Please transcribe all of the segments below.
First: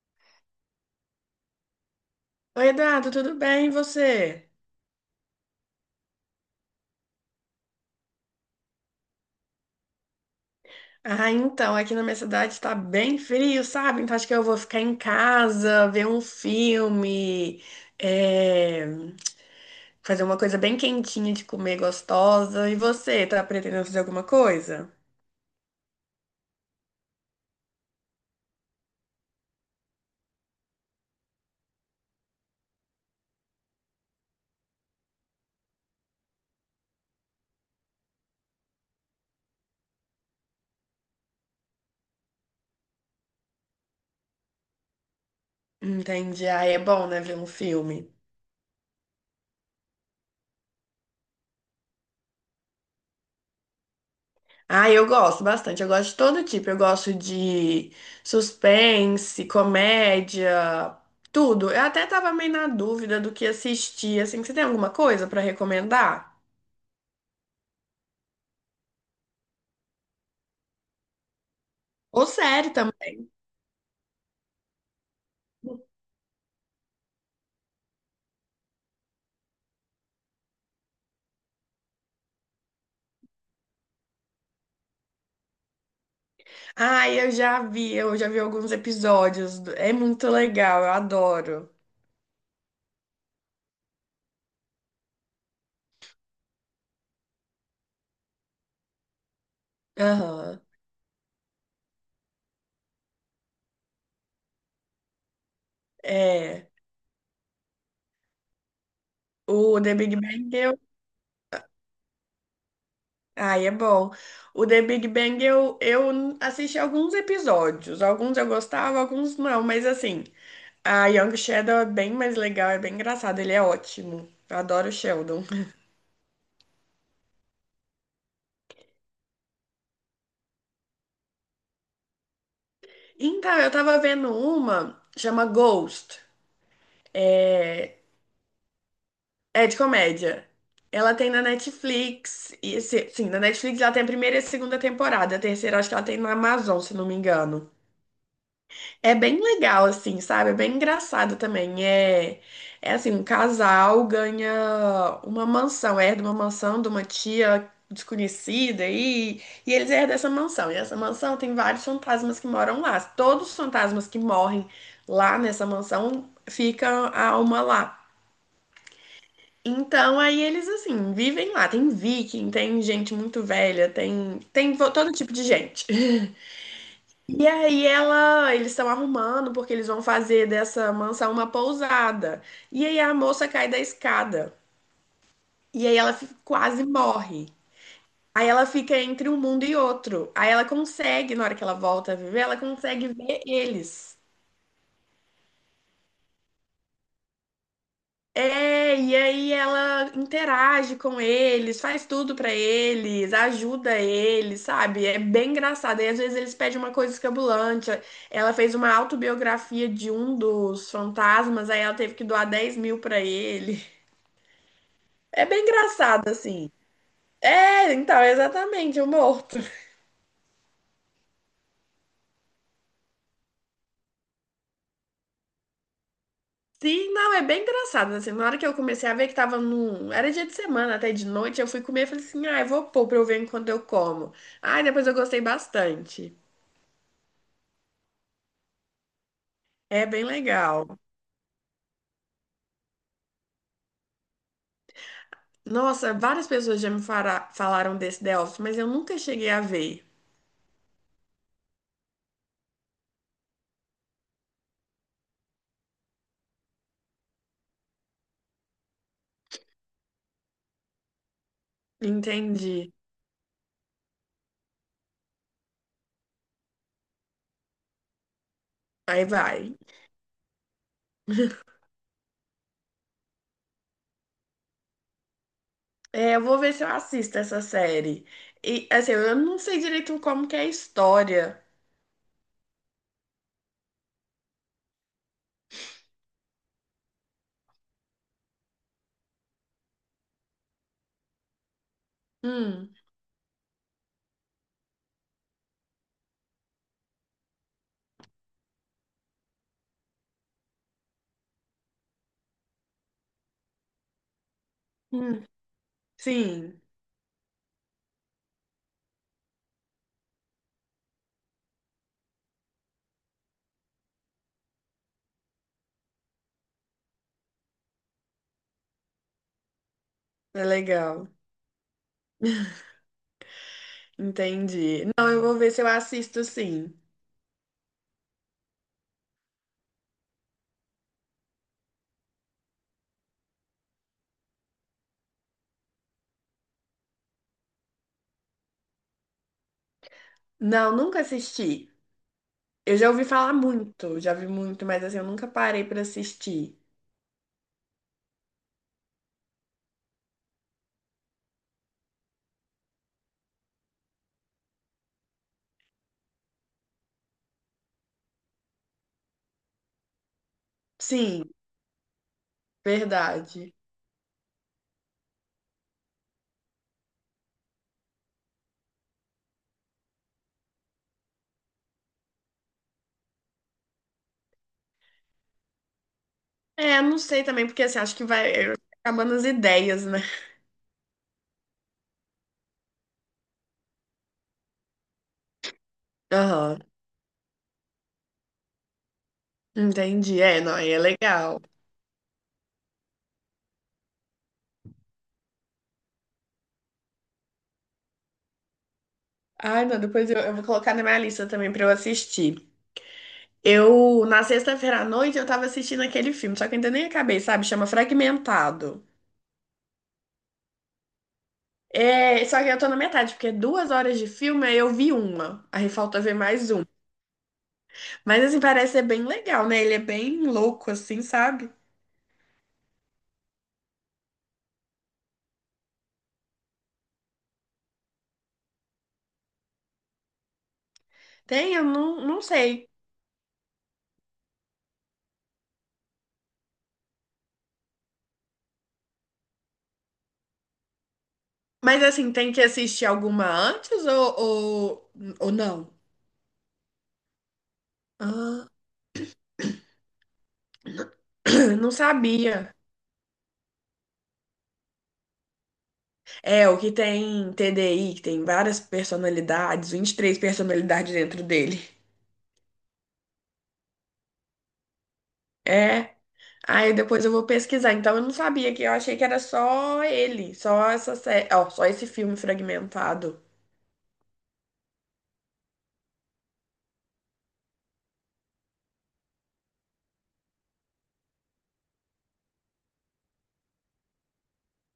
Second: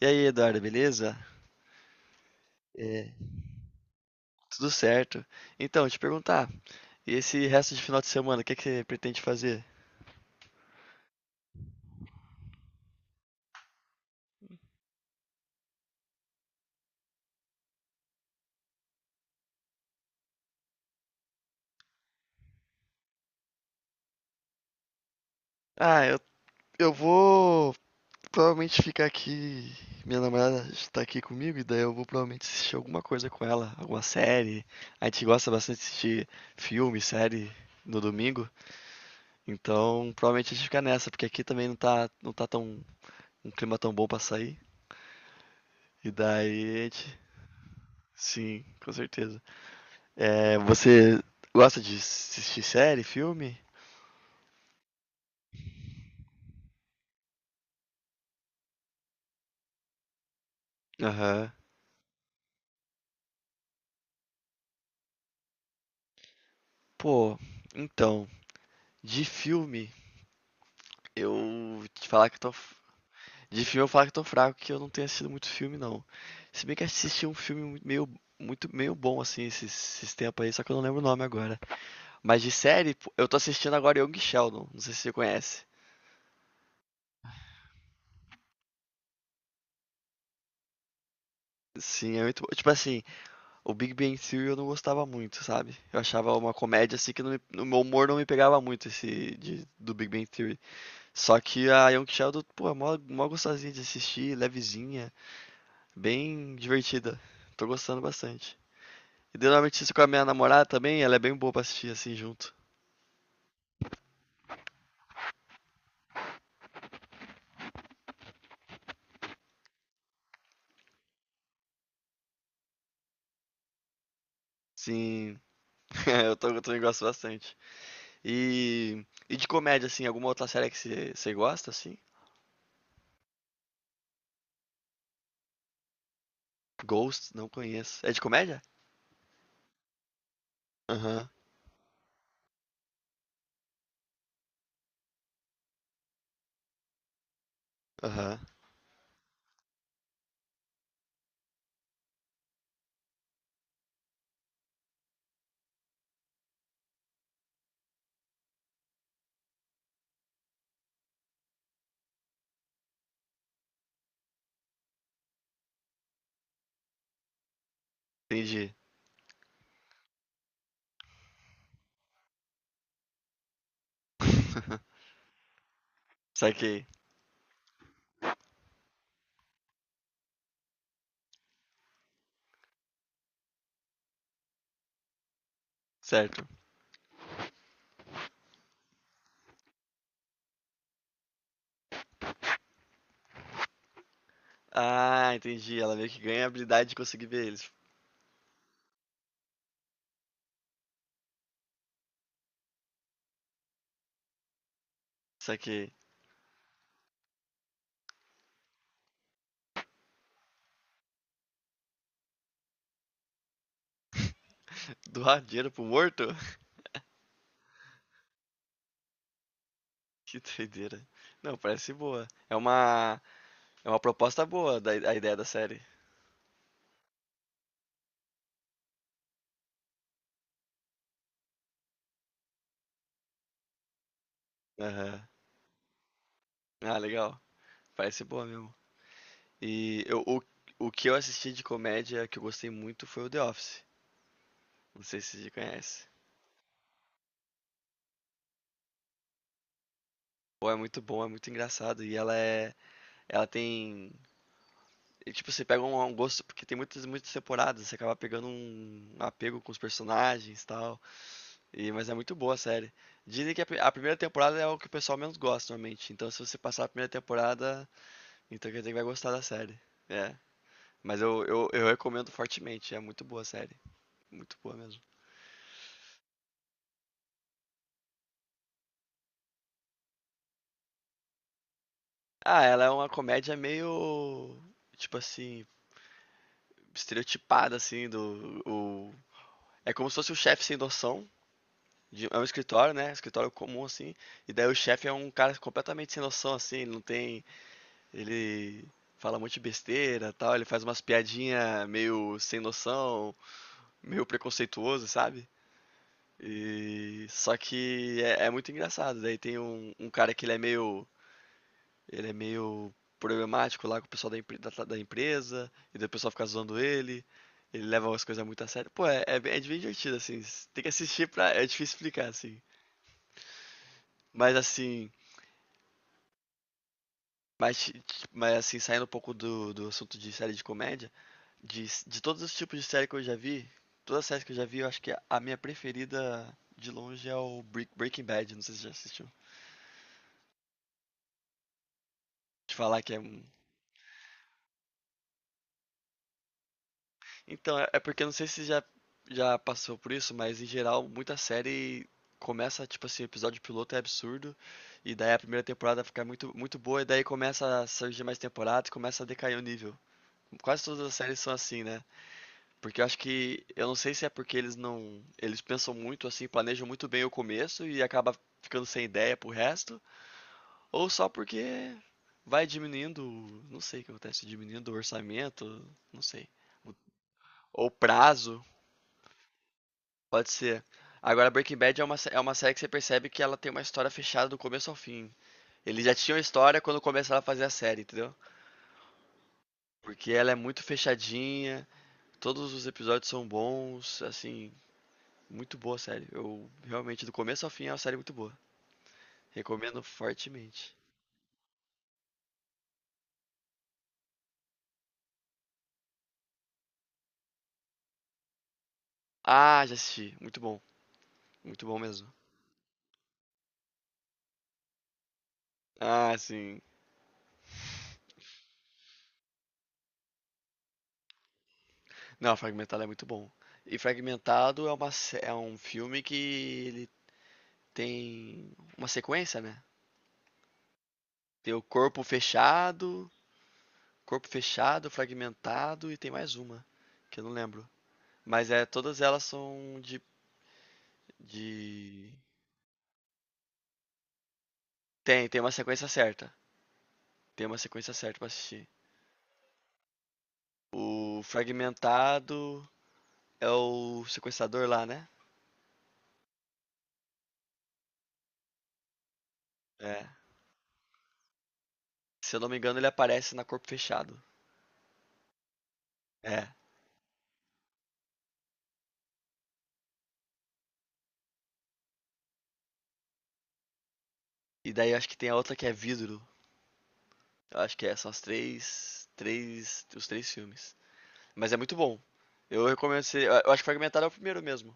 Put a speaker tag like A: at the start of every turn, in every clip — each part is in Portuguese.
A: E aí, Eduardo, beleza?
B: Oi, Eduardo,
A: É,
B: tudo bem? E você?
A: tudo certo. Então, te perguntar, e esse resto de final de semana, o que é que você pretende fazer?
B: Ah, então, aqui na minha cidade tá bem frio, sabe? Então acho que eu vou ficar em casa, ver um filme, é, fazer uma coisa bem quentinha de comer, gostosa. E você, tá pretendendo fazer alguma coisa?
A: Ah, eu vou provavelmente ficar aqui. Minha namorada está aqui comigo, e daí eu vou provavelmente assistir alguma coisa com ela, alguma série. A gente gosta bastante de assistir filme, série no domingo, então provavelmente a gente fica nessa, porque aqui também não tá tão, um clima tão bom pra sair. E
B: Entendi. Ah,
A: daí
B: é
A: a
B: bom,
A: gente.
B: né, ver um filme.
A: Sim, com certeza. É, você gosta de assistir série, filme?
B: Ah, eu gosto bastante, eu gosto de todo tipo. Eu gosto de suspense, comédia,
A: Aham.
B: tudo. Eu até tava meio na dúvida do que assistir, assim, você tem alguma coisa pra recomendar?
A: Pô, então, de filme, eu te
B: Ou
A: falar que eu tô.
B: série
A: F-
B: também.
A: De filme eu falar que eu tô fraco, que eu não tenho assistido muito filme, não. Se bem que eu assisti um filme muito meio bom, assim, esses tempos aí, só que eu não lembro o nome agora. Mas de série, pô, eu tô assistindo agora Young Sheldon, não sei se você conhece.
B: Ai, eu já vi alguns episódios. É muito legal, eu adoro.
A: Sim. Tipo assim, o Big Bang Theory eu não gostava muito, sabe? Eu achava uma comédia assim que no meu humor não me pegava muito esse do Big Bang Theory.
B: Aham.
A: Só que a Young Sheldon, pô, é mó gostosinha de assistir, levezinha, bem
B: É.
A: divertida. Tô gostando bastante. E daí, normalmente
B: O
A: assisto
B: The
A: com a
B: Big
A: minha
B: Bang
A: namorada
B: eu.
A: também, ela é bem boa pra assistir assim junto.
B: Ai, é bom. O The Big Bang eu assisti alguns episódios. Alguns eu gostava, alguns não. Mas assim, a Young Sheldon é bem mais legal, é bem engraçado. Ele é ótimo. Eu adoro o
A: Sim,
B: Sheldon.
A: eu também gosto bastante. E de comédia, assim, alguma outra série que você gosta, assim?
B: Então, eu tava vendo uma, chama Ghost.
A: Ghost, não
B: É,
A: conheço. É de comédia?
B: é de comédia. Ela
A: Aham,
B: tem na Netflix. E, sim, na Netflix ela tem a primeira e a segunda temporada. A terceira acho que ela tem na Amazon, se não me engano.
A: aham,
B: É bem legal, assim, sabe? É bem engraçado também. É, é assim, um casal ganha uma mansão, herda uma mansão de uma tia desconhecida e eles herdam essa mansão. E essa mansão tem vários fantasmas que moram lá. Todos os fantasmas que morrem lá nessa mansão ficam a uma lá.
A: entendi.
B: Então, aí eles, assim, vivem lá. Tem viking, tem gente muito velha, todo tipo de gente.
A: Saquei,
B: E aí ela, eles estão arrumando porque eles vão fazer dessa mansão uma pousada. E aí a moça cai da escada. E aí ela
A: certo.
B: quase morre. Aí ela fica entre um mundo e outro. Aí ela consegue, na hora que ela volta a viver, ela consegue ver eles.
A: Ah, entendi. Ela meio que ganha a habilidade de conseguir ver eles.
B: É, e aí ela interage com eles, faz tudo pra eles, ajuda eles, sabe? É bem
A: Saquei.
B: engraçado. E às vezes eles pedem uma coisa escabulante. Ela fez uma autobiografia de um dos fantasmas, aí ela teve que doar 10 mil pra ele.
A: Doar
B: É bem
A: dinheiro pro
B: engraçado,
A: morto?
B: assim. É, então, exatamente, o morto.
A: Que doideira. Não, parece boa. É uma proposta boa da, a ideia da série.
B: Sim, não, é bem engraçado, assim, na hora que eu comecei a ver que tava num... Era dia de semana, até de noite, eu fui comer e falei assim, ah, eu vou pôr pra eu ver enquanto eu como. Ah, depois eu
A: Aham.
B: gostei bastante.
A: Ah, legal. Parece boa mesmo. E
B: É
A: eu,
B: bem
A: o, o
B: legal.
A: que eu assisti de comédia que eu gostei muito foi o The Office. Não sei se você conhece.
B: Nossa, várias pessoas já falaram desse The Office, mas eu nunca cheguei a ver.
A: Pô, é muito bom, é muito engraçado. E ela é. Ela tem. E, tipo, você pega um gosto, porque tem muitas temporadas, você acaba pegando um apego com os personagens e tal. E, mas é muito boa a
B: Entendi.
A: série. Dizem que a primeira temporada é o que o pessoal menos gosta normalmente. Então, se você passar a primeira temporada, então quer dizer que vai
B: Aí
A: gostar da
B: vai.
A: série. É. Mas eu recomendo fortemente. É muito boa a série. Muito boa mesmo.
B: É, eu vou ver se eu assisto essa série. E, assim, eu não sei direito como que é a história.
A: Ah, ela é uma comédia meio. Tipo assim. Estereotipada, assim. Do, o... É como se fosse o chefe sem noção. É um escritório,
B: Hum,
A: né? Escritório comum, assim. E daí o chefe é um cara completamente sem noção, assim. Ele não tem. Ele fala um monte de besteira tal. Ele faz umas piadinhas meio sem noção, meio preconceituoso,
B: hum,
A: sabe?
B: sim.
A: E só que é muito engraçado. Daí tem um cara que ele é meio problemático lá com o pessoal da empresa, e daí o pessoal fica zoando ele. Ele leva as coisas muito a sério. Pô, é bem divertido, assim.
B: É
A: Tem que assistir
B: legal.
A: pra. É difícil explicar, assim. Mas
B: Entendi.
A: assim.
B: Não, eu vou ver se eu assisto, sim.
A: Mas assim, saindo um pouco do assunto de série de comédia, de todos os tipos de série que eu já vi, todas as séries que eu já vi, eu acho que a minha preferida de longe é o Breaking Bad. Não sei se você já assistiu.
B: Não, nunca assisti.
A: Te
B: Eu
A: falar
B: já
A: que é
B: ouvi
A: um-
B: falar muito, já vi muito, mas assim, eu nunca parei pra assistir.
A: Então, é porque eu não sei se já já passou por isso, mas em geral, muita série começa, tipo assim, o episódio piloto é absurdo, e daí a primeira temporada fica muito boa, e daí começa a surgir mais temporadas e começa a decair o nível. Quase todas as séries
B: Sim,
A: são assim, né? Porque eu acho que,
B: verdade.
A: eu não sei se é porque eles não, eles pensam muito assim, planejam muito bem o começo e acaba ficando sem ideia pro resto, ou só porque vai diminuindo, não sei o que acontece, diminuindo o orçamento, não sei, o-
B: É, não sei também, porque
A: ou
B: assim, acho que vai
A: prazo.
B: é, acabando as ideias, né?
A: Pode ser. Agora Breaking Bad é uma série que você percebe que ela tem uma história fechada do começo ao fim. Eles já tinham a
B: Aham,
A: história quando começaram a fazer a série, entendeu? Porque
B: entendi.
A: ela é
B: É, não,
A: muito
B: aí é legal.
A: fechadinha, todos os episódios são bons, assim, muito boa a série. Eu realmente, do começo ao fim, é uma série muito boa.
B: Ai, não,
A: Recomendo
B: eu vou
A: fortemente.
B: colocar na minha lista também pra eu assistir. Eu, na sexta-feira à noite, eu tava assistindo aquele filme, só que eu ainda nem acabei, sabe? Chama Fragmentado.
A: Ah, já assisti. Muito bom. Muito bom mesmo.
B: É, só que eu tô na metade, porque é duas horas de filme, aí eu vi uma. Aí falta ver
A: Ah,
B: mais
A: sim.
B: um. Mas assim, parece ser bem legal, né? Ele é bem louco, assim, sabe?
A: Não, Fragmentado é muito bom. E Fragmentado é um filme que ele tem uma sequência, né? Tem
B: Tem,
A: o
B: eu não, não sei.
A: corpo fechado, fragmentado e tem mais uma, que eu não lembro. Mas é, todas elas são
B: Mas
A: de...
B: assim, tem que assistir alguma antes
A: Tem,
B: ou
A: tem uma
B: não?
A: sequência certa. Tem uma sequência certa pra
B: Ah,
A: assistir. O
B: não sabia.
A: fragmentado é o sequestrador lá, né?
B: É, o que tem TDI, que tem várias personalidades, vinte e
A: É.
B: três personalidades dentro dele.
A: Se eu não me engano, ele aparece na corpo fechado.
B: É.
A: É.
B: Aí depois eu vou pesquisar. Então eu não sabia que eu achei que era só ele, só essa série, ó, só esse filme fragmentado.
A: E daí acho que tem a outra que é vidro. Eu acho que é, são as três, os três filmes. Mas é muito bom. Eu recomendo, eu acho que fragmentado é o primeiro mesmo.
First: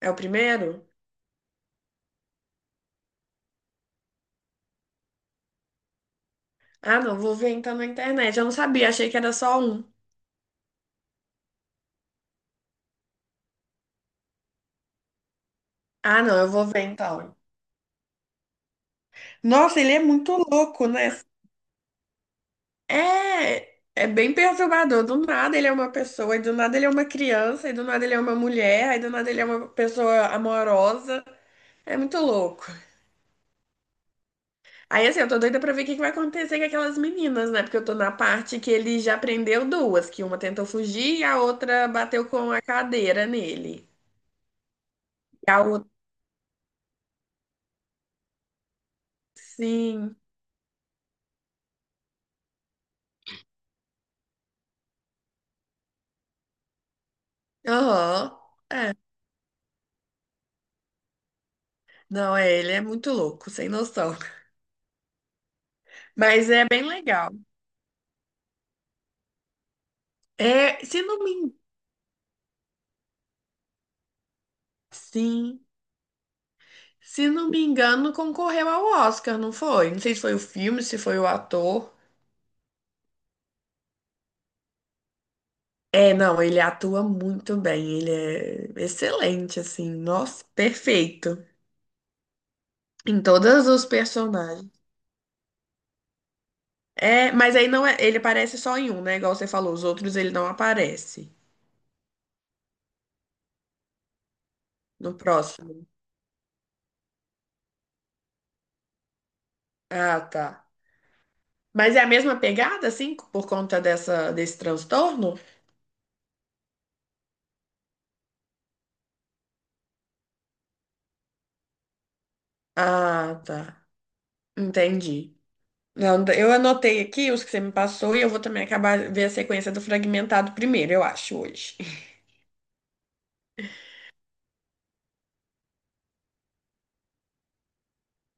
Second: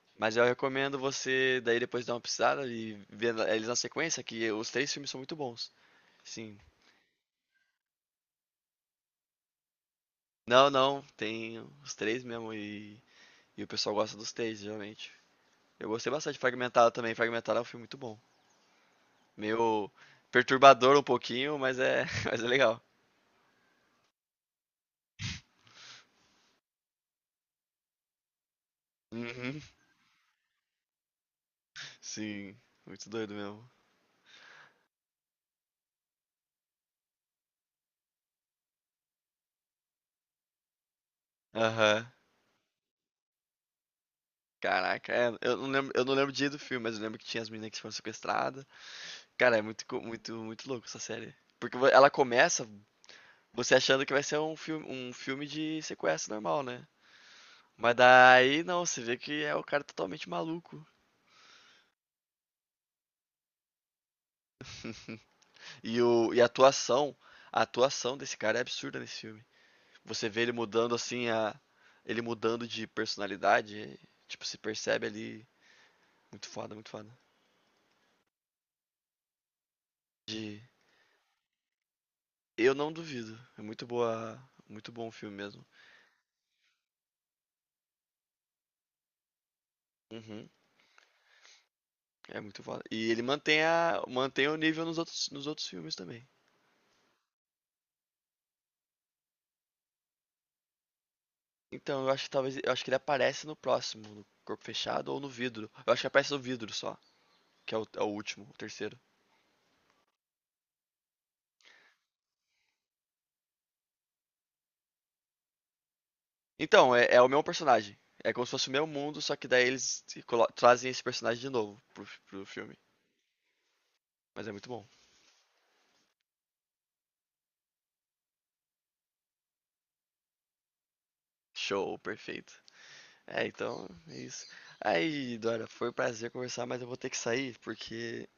B: É o
A: Mas eu
B: primeiro?
A: recomendo você daí depois dar uma pesquisada e ver eles na sequência, que os três filmes são muito bons. Sim.
B: Ah, não, vou ver então na internet. Eu não sabia, achei que era só um.
A: Não, tem os três mesmo e o pessoal gosta dos três, geralmente. Eu gostei
B: Ah,
A: bastante
B: não,
A: de
B: eu vou ver
A: Fragmentado também.
B: então.
A: Fragmentado é um filme muito bom.
B: Nossa,
A: Meio
B: ele é muito louco,
A: perturbador um
B: né?
A: pouquinho, mas é, mas é legal.
B: É, é bem perturbador. Do nada ele é uma pessoa, e do nada ele é uma criança, e do nada ele é uma mulher, e do nada ele é
A: Uhum.
B: uma pessoa amorosa. É muito
A: Sim,
B: louco.
A: muito doido mesmo.
B: Aí assim, eu tô doida pra ver o que que vai acontecer com aquelas meninas, né? Porque eu tô na parte que ele já prendeu duas, que uma tentou fugir e a outra
A: Aham.
B: bateu com a cadeira nele.
A: Caraca, é,
B: E
A: eu
B: a
A: não
B: outra,
A: lembro, eu não lembro o dia do filme, mas eu lembro que tinha as meninas que foram sequestradas. Cara, é muito, co-
B: sim.
A: muito, muito louco essa série. Porque ela começa você achando que vai ser um filme de sequestro normal, né? Mas
B: Aham.
A: daí não,
B: É.
A: você vê que é o cara totalmente maluco.
B: Não, é, ele é muito louco, sem noção.
A: E
B: Mas é bem legal.
A: a atuação desse cara é absurda nesse filme. Você vê ele
B: É,
A: mudando
B: se não
A: assim
B: me
A: a
B: engano,
A: ele mudando de personalidade, tipo, se percebe ali
B: sim.
A: muito foda.
B: Se não me engano, concorreu ao Oscar, não foi? Não sei se foi o
A: De
B: filme, se foi o ator.
A: eu não duvido. É muito boa, muito bom o filme mesmo.
B: É, não, ele atua muito bem, ele é excelente, assim, nossa,
A: Uhum,
B: perfeito
A: é muito foda. E ele
B: em
A: mantém
B: todos os
A: a mantém o
B: personagens.
A: nível nos outros filmes também.
B: É, mas aí não é, ele aparece só em um, né? Igual você falou, os outros ele não aparece
A: Então, eu acho que talvez, eu acho que ele aparece no próximo, no corpo fechado
B: no
A: ou no vidro.
B: próximo.
A: Eu acho que aparece no vidro só, que é o último, o terceiro.
B: Ah, tá. Mas é a mesma pegada, assim, por conta dessa, desse transtorno?
A: Então, é, é o mesmo personagem. É como se fosse o mesmo mundo, só que daí eles se colo- trazem esse personagem de novo pro filme.
B: Ah, tá.
A: Mas é muito bom.
B: Entendi. Não, eu anotei aqui os que você me passou e eu vou também acabar ver a sequência do fragmentado primeiro, eu acho, hoje.
A: Show, perfeito. É, então, é isso. Aí, Dora, foi um prazer conversar, mas eu vou ter que sair porque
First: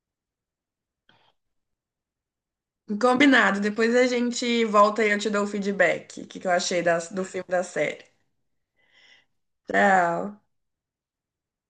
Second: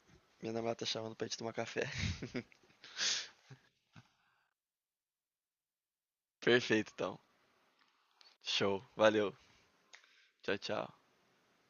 A: minha namorada tá chamando pra gente tomar café.
B: Combinado, depois a gente volta e eu te dou o feedback, o que que eu achei
A: Perfeito, então.
B: do filme da série.
A: Show, valeu.
B: Tchau.
A: Tchau, tchau.